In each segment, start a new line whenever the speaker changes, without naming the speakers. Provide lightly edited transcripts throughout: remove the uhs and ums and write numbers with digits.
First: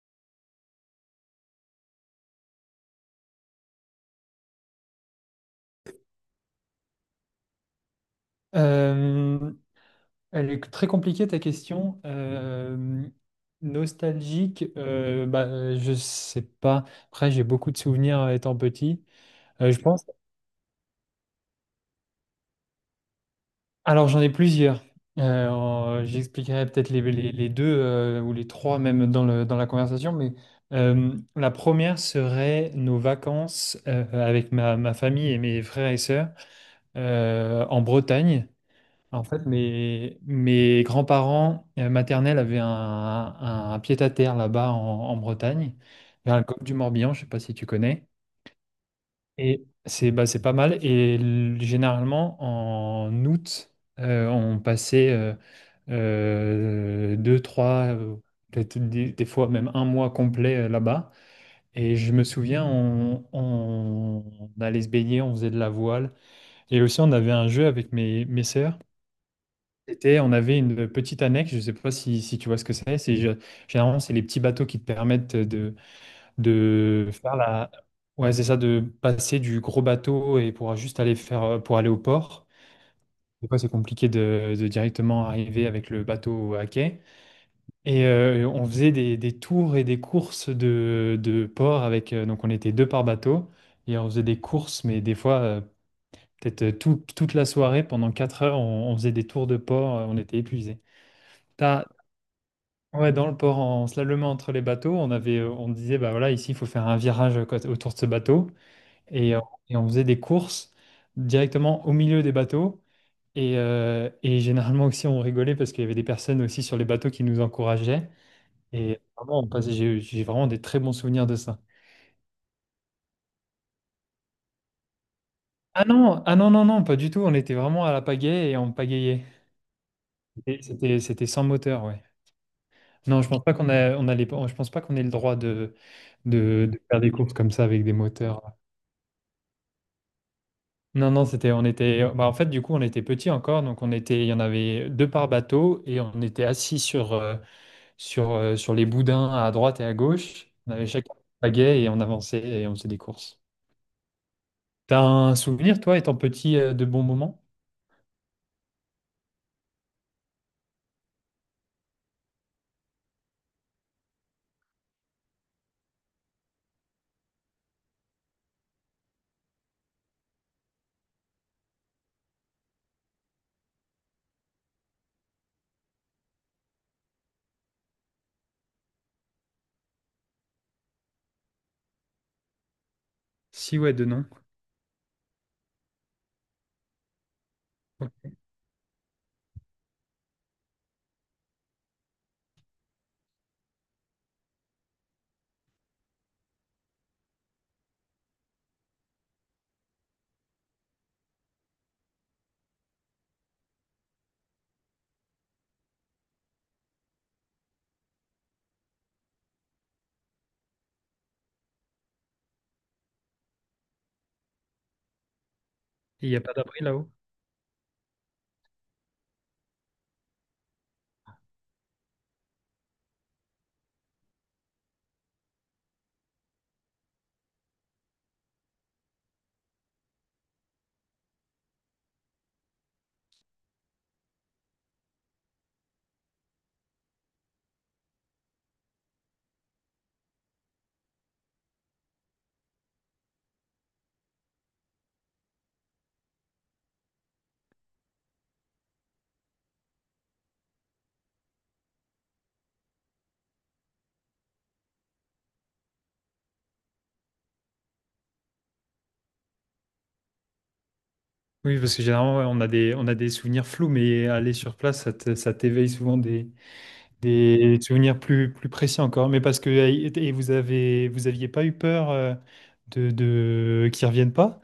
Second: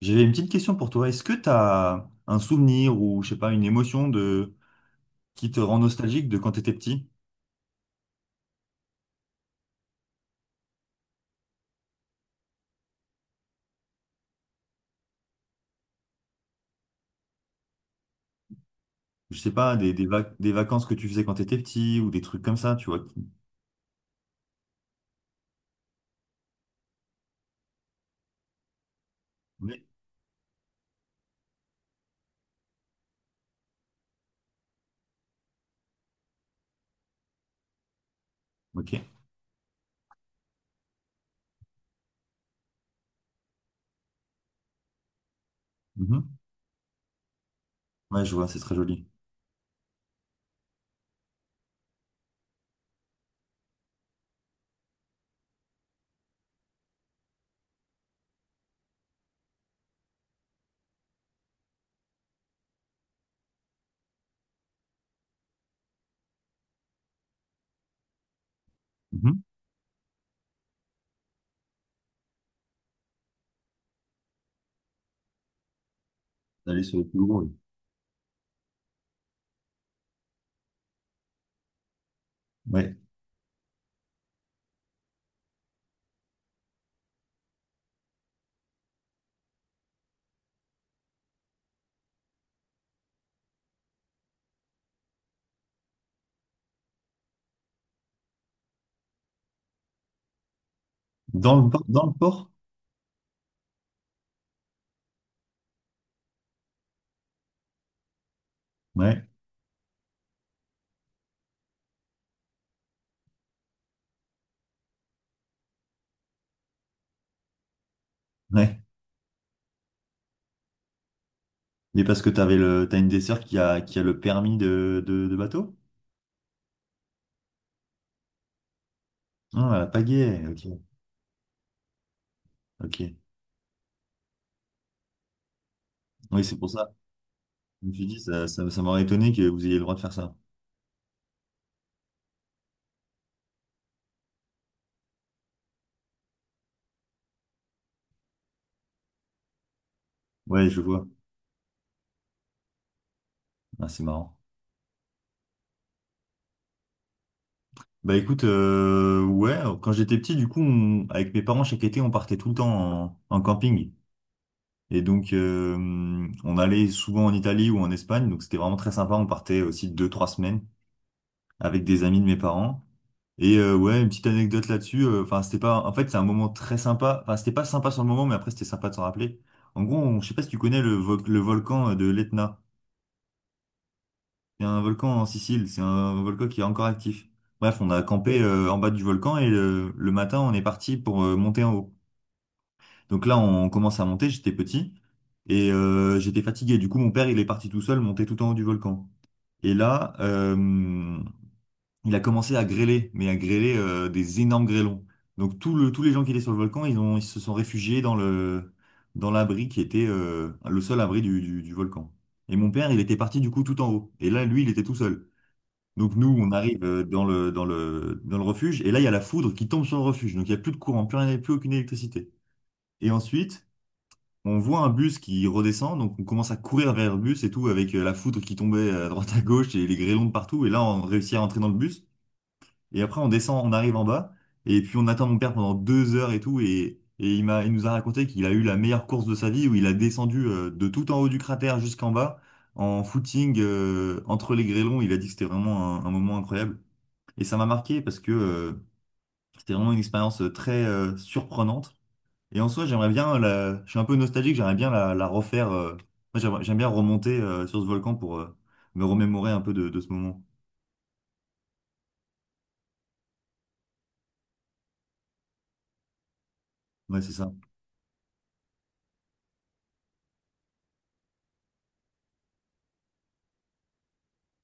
J'avais une petite question pour toi. Est-ce que tu as un souvenir ou, je sais pas, une émotion de qui te rend nostalgique de quand tu étais petit?
Euh, Elle est très compliquée ta question. Nostalgique, bah, je sais pas. Après, j'ai beaucoup de souvenirs étant petit.
Je sais pas,
Je pense.
des vacances que tu faisais quand tu étais petit ou des trucs comme ça, tu vois. Qui-
Alors, j'en ai plusieurs. J'expliquerai peut-être les deux ou les trois même dans dans la
Oui.
conversation. Mais la première serait nos vacances avec ma famille et mes frères et sœurs en Bretagne.
Ok.
En fait, mes grands-parents maternels avaient un pied-à-terre là-bas en Bretagne,
Mhm.
vers le golfe du Morbihan, je ne sais pas si tu connais.
Ouais, je vois, c'est très joli.
Et c'est bah, c'est pas mal. Généralement, en août, on passait deux, trois, peut-être des fois même un mois complet là-bas. Et je me souviens, on allait se baigner, on faisait de la voile. Et aussi, on avait un jeu avec mes sœurs.
Mhm.
On avait une petite annexe, je ne sais pas si tu vois ce que c'est. Généralement, c'est les petits bateaux qui te permettent
D'aller sur le
de
plus
faire
gros, oui.
la... Ouais, c'est ça, de passer du gros bateau et pour juste pour aller au port.
Ouais.
Des fois, c'est compliqué de directement arriver avec le bateau à quai. Et on faisait des tours et des courses de port avec... donc, on était deux par bateau et on faisait des courses, mais des fois, peut-être toute la soirée, pendant 4 heures, on faisait des tours de port, on était épuisés. T'as,
Dans le port?
Ouais, dans le port, en slalomant entre les bateaux, on disait, bah voilà, ici, il faut faire un virage autour de ce bateau.
Ouais.
Et, euh, et on faisait des courses directement au milieu des bateaux. Et généralement aussi, on rigolait parce qu'il y avait des personnes aussi sur les bateaux qui nous encourageaient.
Ouais.
Et vraiment, on passait, j'ai vraiment des très bons souvenirs de ça.
Mais parce que tu avais le, t'as une des sœurs qui a le permis de bateau?
Ah non, ah non, non, non, pas du tout. On était vraiment à la pagaie et on pagayait.
Ah, à la pagaie.
Et
Ok.
C'était sans moteur, ouais.
Ok.
Non, je pense pas qu'on ait le droit
Oui, c'est pour
de
ça.
faire des courses comme ça avec
Je
des
me suis dit, ça,
moteurs.
ça, ça m'aurait étonné que vous ayez le droit de faire ça.
Non, non, bah, en fait, du coup, on était petits encore, il y en avait deux par bateau et on était assis sur les boudins à droite et à gauche.
Ouais,
On
je
avait
vois.
chacun un pagaie et on avançait et on faisait des courses.
Ah, c'est marrant.
T'as un souvenir, toi, étant petit, de bons moments?
Bah écoute, ouais, quand j'étais petit, du coup, on- avec mes parents, chaque été, on partait tout le temps en, en camping. Et donc, on allait souvent en Italie ou en Espagne, donc c'était vraiment très sympa. On partait aussi deux, trois semaines avec des amis de mes parents. Et ouais, une petite anecdote là-dessus. Enfin, c'était pas. En fait, c'est un moment très sympa. Enfin, c'était pas sympa sur le moment, mais après, c'était sympa de s'en rappeler. En gros, on- je sais pas si tu connais le volcan de l'Etna.
Si, ouais, de non.
Il y a un volcan en Sicile, c'est un volcan qui est encore actif. Bref, on a campé en bas du volcan et le matin, on est parti pour monter en haut. Donc là, on commence à monter, j'étais petit et j'étais fatigué. Du coup, mon père, il est parti tout seul monter tout en haut du volcan. Et là, il a commencé à grêler, mais à grêler des énormes grêlons. Donc tous les gens qui étaient sur le volcan, ils ont, ils se sont réfugiés dans l'abri qui était le seul abri du volcan. Et mon père, il était parti du coup tout en haut. Et là, lui, il était tout seul. Donc nous,
Il n'y a
on
pas d'abri
arrive
là-haut?
dans le refuge, et là, il y a la foudre qui tombe sur le refuge. Donc il n'y a plus de courant, plus rien, plus aucune électricité. Et ensuite, on voit un bus qui redescend, donc on commence à courir vers le bus et tout, avec la foudre qui tombait à droite à gauche et les grêlons de partout. Et là, on réussit à entrer dans le bus. Et après, on descend, on arrive en bas, et puis on attend mon père pendant 2 heures et tout. Et il nous a raconté qu'il a eu la meilleure course de sa vie, où il a descendu de tout en haut du cratère jusqu'en bas, en footing, entre les grêlons. Il a dit que c'était vraiment un moment incroyable. Et ça m'a marqué parce que c'était vraiment une expérience très surprenante. Et en soi, j'aimerais bien la… Je suis un peu nostalgique, la refaire. Moi, j'aimerais- j'aime bien remonter sur ce volcan pour me remémorer un peu de ce moment.
Oui, parce que généralement, ouais, on a des souvenirs flous, mais aller sur place, ça t'éveille souvent des,
Ouais, c'est ça.
Des souvenirs plus précis encore, mais parce que vous aviez pas eu peur de qu'ils reviennent pas?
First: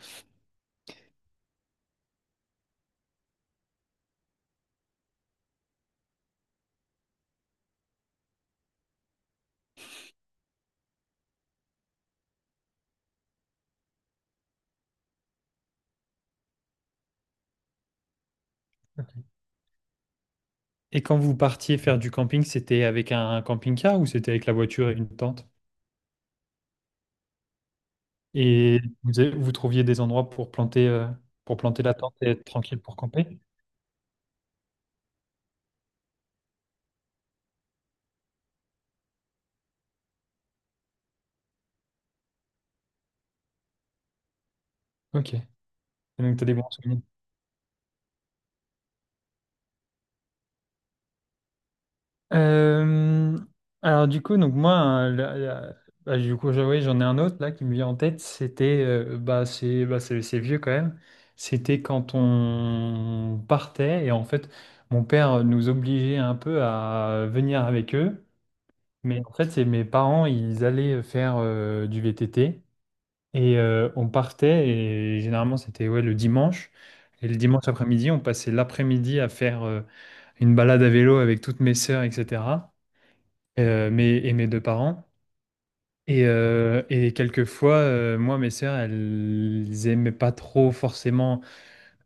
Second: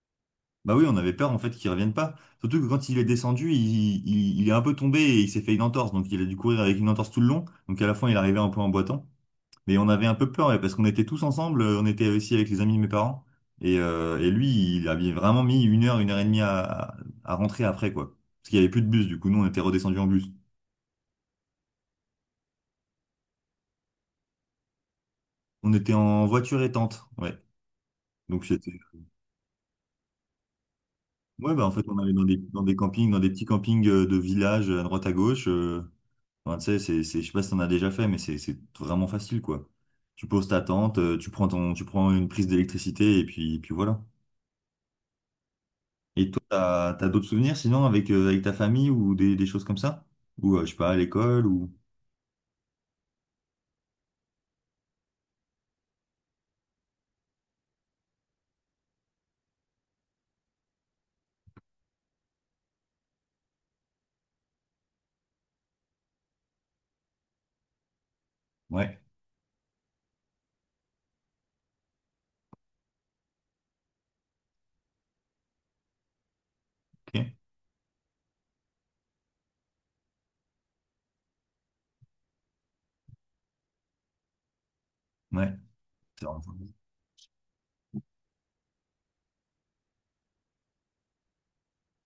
Bah oui, on avait peur en fait qu'il revienne pas. Surtout que quand il est descendu, il est un peu tombé et il s'est fait une entorse. Donc il a dû courir avec une entorse tout le long. Donc à la fin, il arrivait un peu en boitant. Mais on avait un peu peur, ouais, parce qu'on était tous ensemble, on était aussi avec les amis de mes parents. Et lui, il avait vraiment mis une heure et demie à rentrer après, quoi. Parce qu'il y avait plus de bus, du coup, nous, on était redescendus en bus.
Et quand vous partiez faire du camping, c'était avec un camping-car ou c'était avec la voiture et une tente?
On était en voiture et tente, ouais. Donc c'était…
Et vous, vous trouviez des endroits
Ouais,
pour
bah en fait,
planter la
on allait
tente et être
dans des
tranquille pour
campings, dans des
camper?
petits campings de village à droite à gauche. Enfin, tu sais, je sais pas si t'en as déjà fait, mais c'est vraiment facile, quoi. Tu poses ta tente, tu prends une prise d'électricité, et puis, puis voilà.
Ok. Et
Et
donc
toi,
t'as des bons
t'as,
souvenirs.
t'as d'autres souvenirs sinon avec, avec ta famille ou des choses comme ça? Ou je sais pas, à l'école ou.
Euh, alors du coup, donc moi, hein, bah, du coup, oui, j'en ai un autre là qui me vient en tête. Bah, bah, c'est vieux quand même. C'était quand on partait et en fait, mon père nous obligeait un peu à venir avec eux.
Ouais,
Mais en fait, c'est mes parents, ils allaient faire du VTT et on partait et généralement c'était ouais le dimanche. Et
ok.
le dimanche après-midi, on passait l'après-midi à faire une balade à vélo avec toutes mes sœurs, etc et mes deux parents.
Ouais.
Et,
C'est vraiment- sympa.
euh, et quelquefois, mes sœurs, elles aimaient pas trop forcément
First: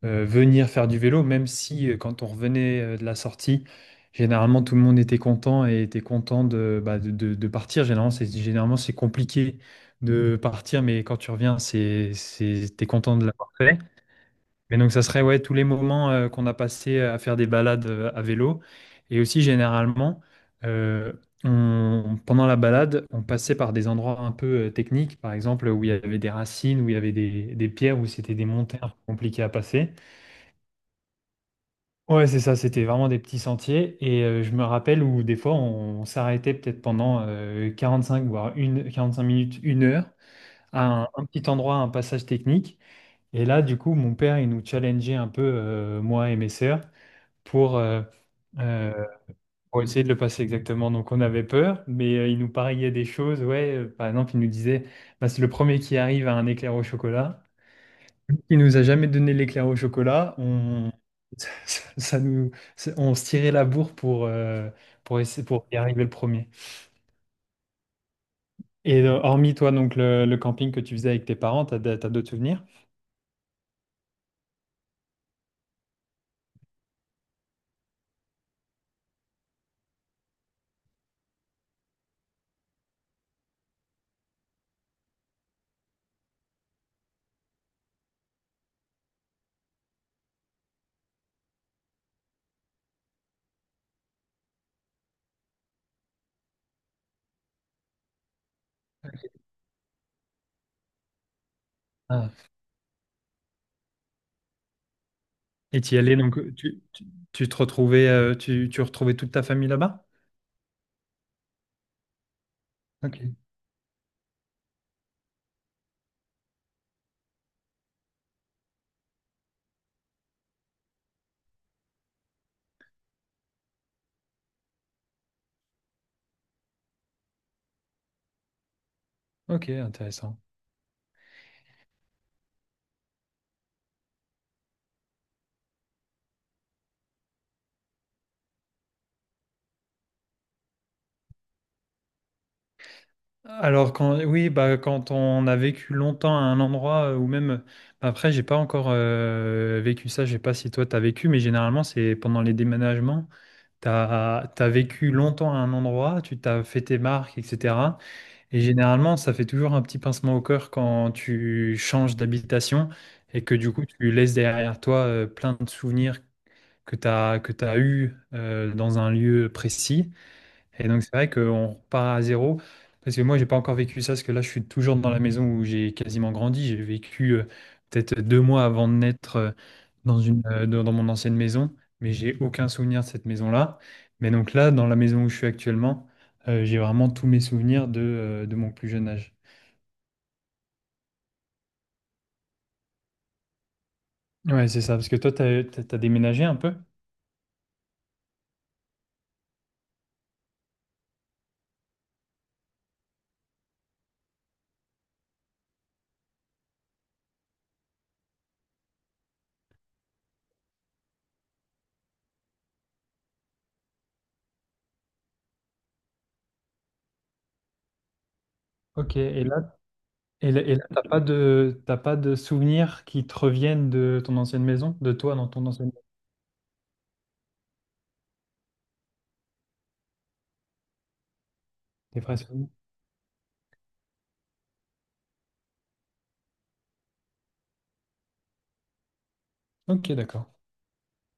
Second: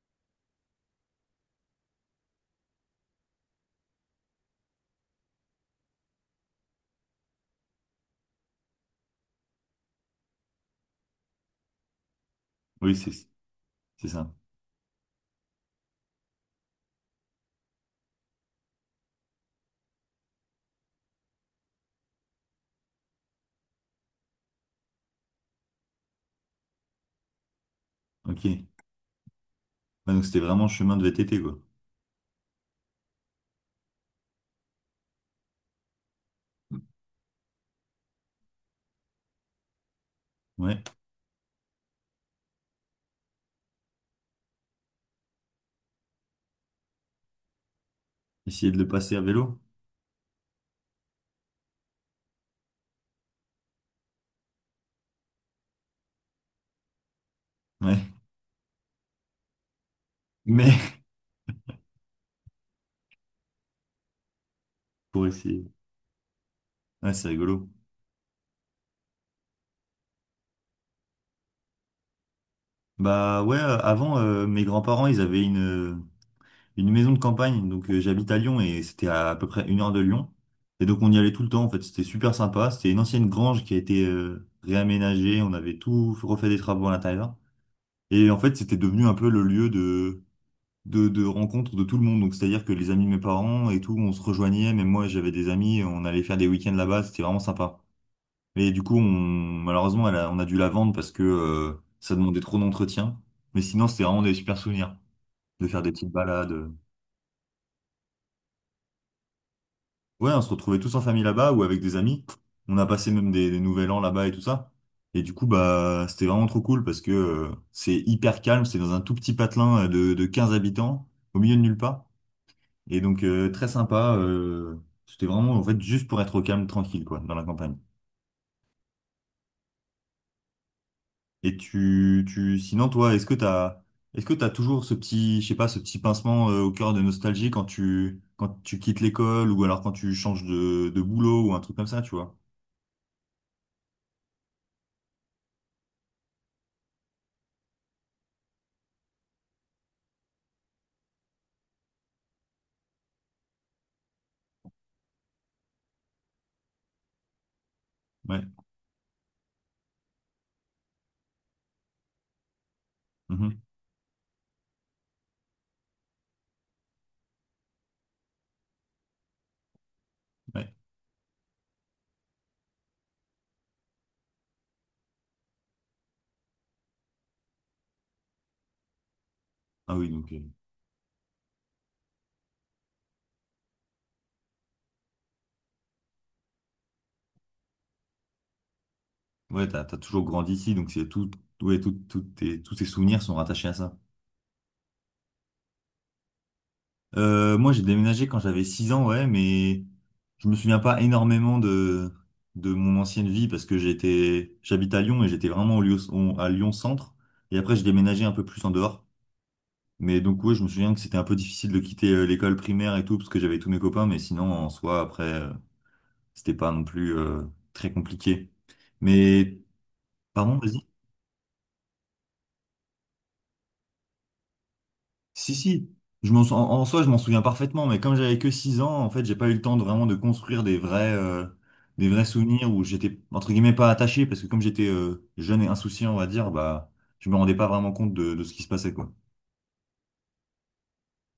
venir faire du vélo, même si quand on revenait de la sortie, généralement tout le monde était content et était content de, bah, de partir. Généralement c'est compliqué de partir, mais quand tu reviens, t'es
Oui,
content de l'avoir fait.
c'est ça.
Mais donc, ça serait ouais, tous les moments qu'on a passés à faire des balades à vélo. Et aussi, généralement, euh, pendant la balade, on passait par des endroits un peu techniques, par exemple, où il y avait des racines, où il y avait des pierres, où c'était
Ok.
des
Ouais,
montées un peu compliquées à passer.
donc c'était vraiment chemin de VTT, quoi.
Ouais, c'est ça, c'était vraiment des petits sentiers. Et je me rappelle où des fois, on s'arrêtait peut-être pendant 45, voire 45 minutes, 1 heure,
Ouais.
à un petit endroit, un passage technique. Et là, du coup, mon père, il nous challengeait un peu, moi et mes sœurs pour, euh,
Essayer de le
euh,
passer à vélo.
pour essayer de le passer exactement. Donc on avait peur, mais il nous pariait des choses. Ouais, par exemple, il nous disait, bah, c'est le premier qui arrive à un éclair au chocolat.
Ouais.
Il nous a jamais donné l'éclair au chocolat.
Mais
Ça nous, on se tirait la bourre pour
pour
essayer,
essayer.
pour y arriver le premier.
Ouais, c'est rigolo.
Et hormis toi, donc le camping que tu faisais avec tes parents, t'as d'autres souvenirs?
Bah ouais, avant, mes grands-parents, ils avaient une. Une maison de campagne, donc j'habite à Lyon et c'était à peu près une heure de Lyon. Et donc on y allait tout le temps en fait, c'était super sympa. C'était une ancienne grange qui a été réaménagée, on avait tout refait des travaux à l'intérieur. Et en fait c'était devenu un peu le lieu de rencontre de tout le monde. Donc c'est-à-dire que les amis de mes parents et tout, on se rejoignait, même moi j'avais des amis, on allait faire des week-ends là-bas, c'était vraiment sympa. Mais du coup on, malheureusement elle a- on a dû la vendre parce que ça
Ah.
demandait trop d'entretien. Mais sinon c'était vraiment des super souvenirs de
Et
faire des
t'y
petites
allais, donc
balades.
tu te retrouvais, tu retrouvais toute ta famille là-bas?
Ouais, on se retrouvait tous en famille là-bas ou avec des amis. On a passé
Ok.
même des nouvel an là-bas et tout ça. Et du coup, bah, c'était vraiment trop cool parce que c'est hyper calme. C'est dans un tout petit patelin de 15 habitants, au milieu de nulle part. Et donc, très sympa. C'était vraiment, en fait, juste pour être au calme, tranquille, quoi, dans la campagne.
Ok, intéressant.
Et sinon, toi, est-ce que t'as toujours ce petit, je sais pas, ce petit pincement au cœur de nostalgie quand quand tu quittes l'école ou alors quand tu changes de boulot ou un truc comme ça, tu vois?
Alors, quand oui, bah, quand on a vécu longtemps à un endroit ou même bah, après j'ai pas encore vécu ça. Je sais pas si toi t'as vécu, mais généralement c'est pendant les déménagements. T'as vécu longtemps à un endroit, tu t'as fait tes marques, etc.
Ouais.
Et généralement ça fait toujours un petit pincement au cœur quand tu changes d'habitation et que
Mhm.
du coup tu laisses derrière toi plein de souvenirs que t'as eu dans un lieu précis.
Ouais.
Et donc, c'est vrai qu'on repart à zéro. Parce que moi, j'ai pas encore vécu ça, parce que là, je suis toujours dans la maison où j'ai quasiment grandi. J'ai vécu peut-être 2 mois avant de naître
Ah oui,
dans
donc,
une, dans dans mon ancienne maison, mais j'ai aucun souvenir de cette maison-là. Mais donc là, dans la maison où je suis actuellement, j'ai vraiment tous mes souvenirs de mon plus jeune âge.
ouais, t'as toujours grandi ici, donc c'est tout, ouais, tous tes souvenirs sont rattachés à ça.
Ouais, c'est ça, parce que toi, t'as déménagé un peu?
Moi, j'ai déménagé quand j'avais 6 ans, ouais, mais je me souviens pas énormément de mon ancienne vie parce que j'étais, j'habite à Lyon et j'étais vraiment à Lyon centre. Et après, j'ai déménagé un peu plus en dehors. Mais donc, ouais, je me souviens que c'était un peu difficile de quitter l'école primaire et tout parce que j'avais tous mes copains, mais sinon, en soi, après, c'était pas non plus très compliqué.
Ok,
Mais, pardon,
et là,
vas-y.
t'as pas de souvenirs qui te reviennent de ton ancienne maison, de toi dans
Si,
ton ancienne
si,
maison,
je m'en, sou- en, en soi, je m'en souviens parfaitement, mais comme j'avais que 6 ans, en fait, j'ai pas eu le temps de vraiment de construire des
tes
vrais
vrais souvenirs?
souvenirs où j'étais, entre guillemets, pas attaché, parce que comme j'étais jeune et insouciant, on va dire, bah, je me rendais pas vraiment compte de ce qui se passait, quoi.
Ok, d'accord.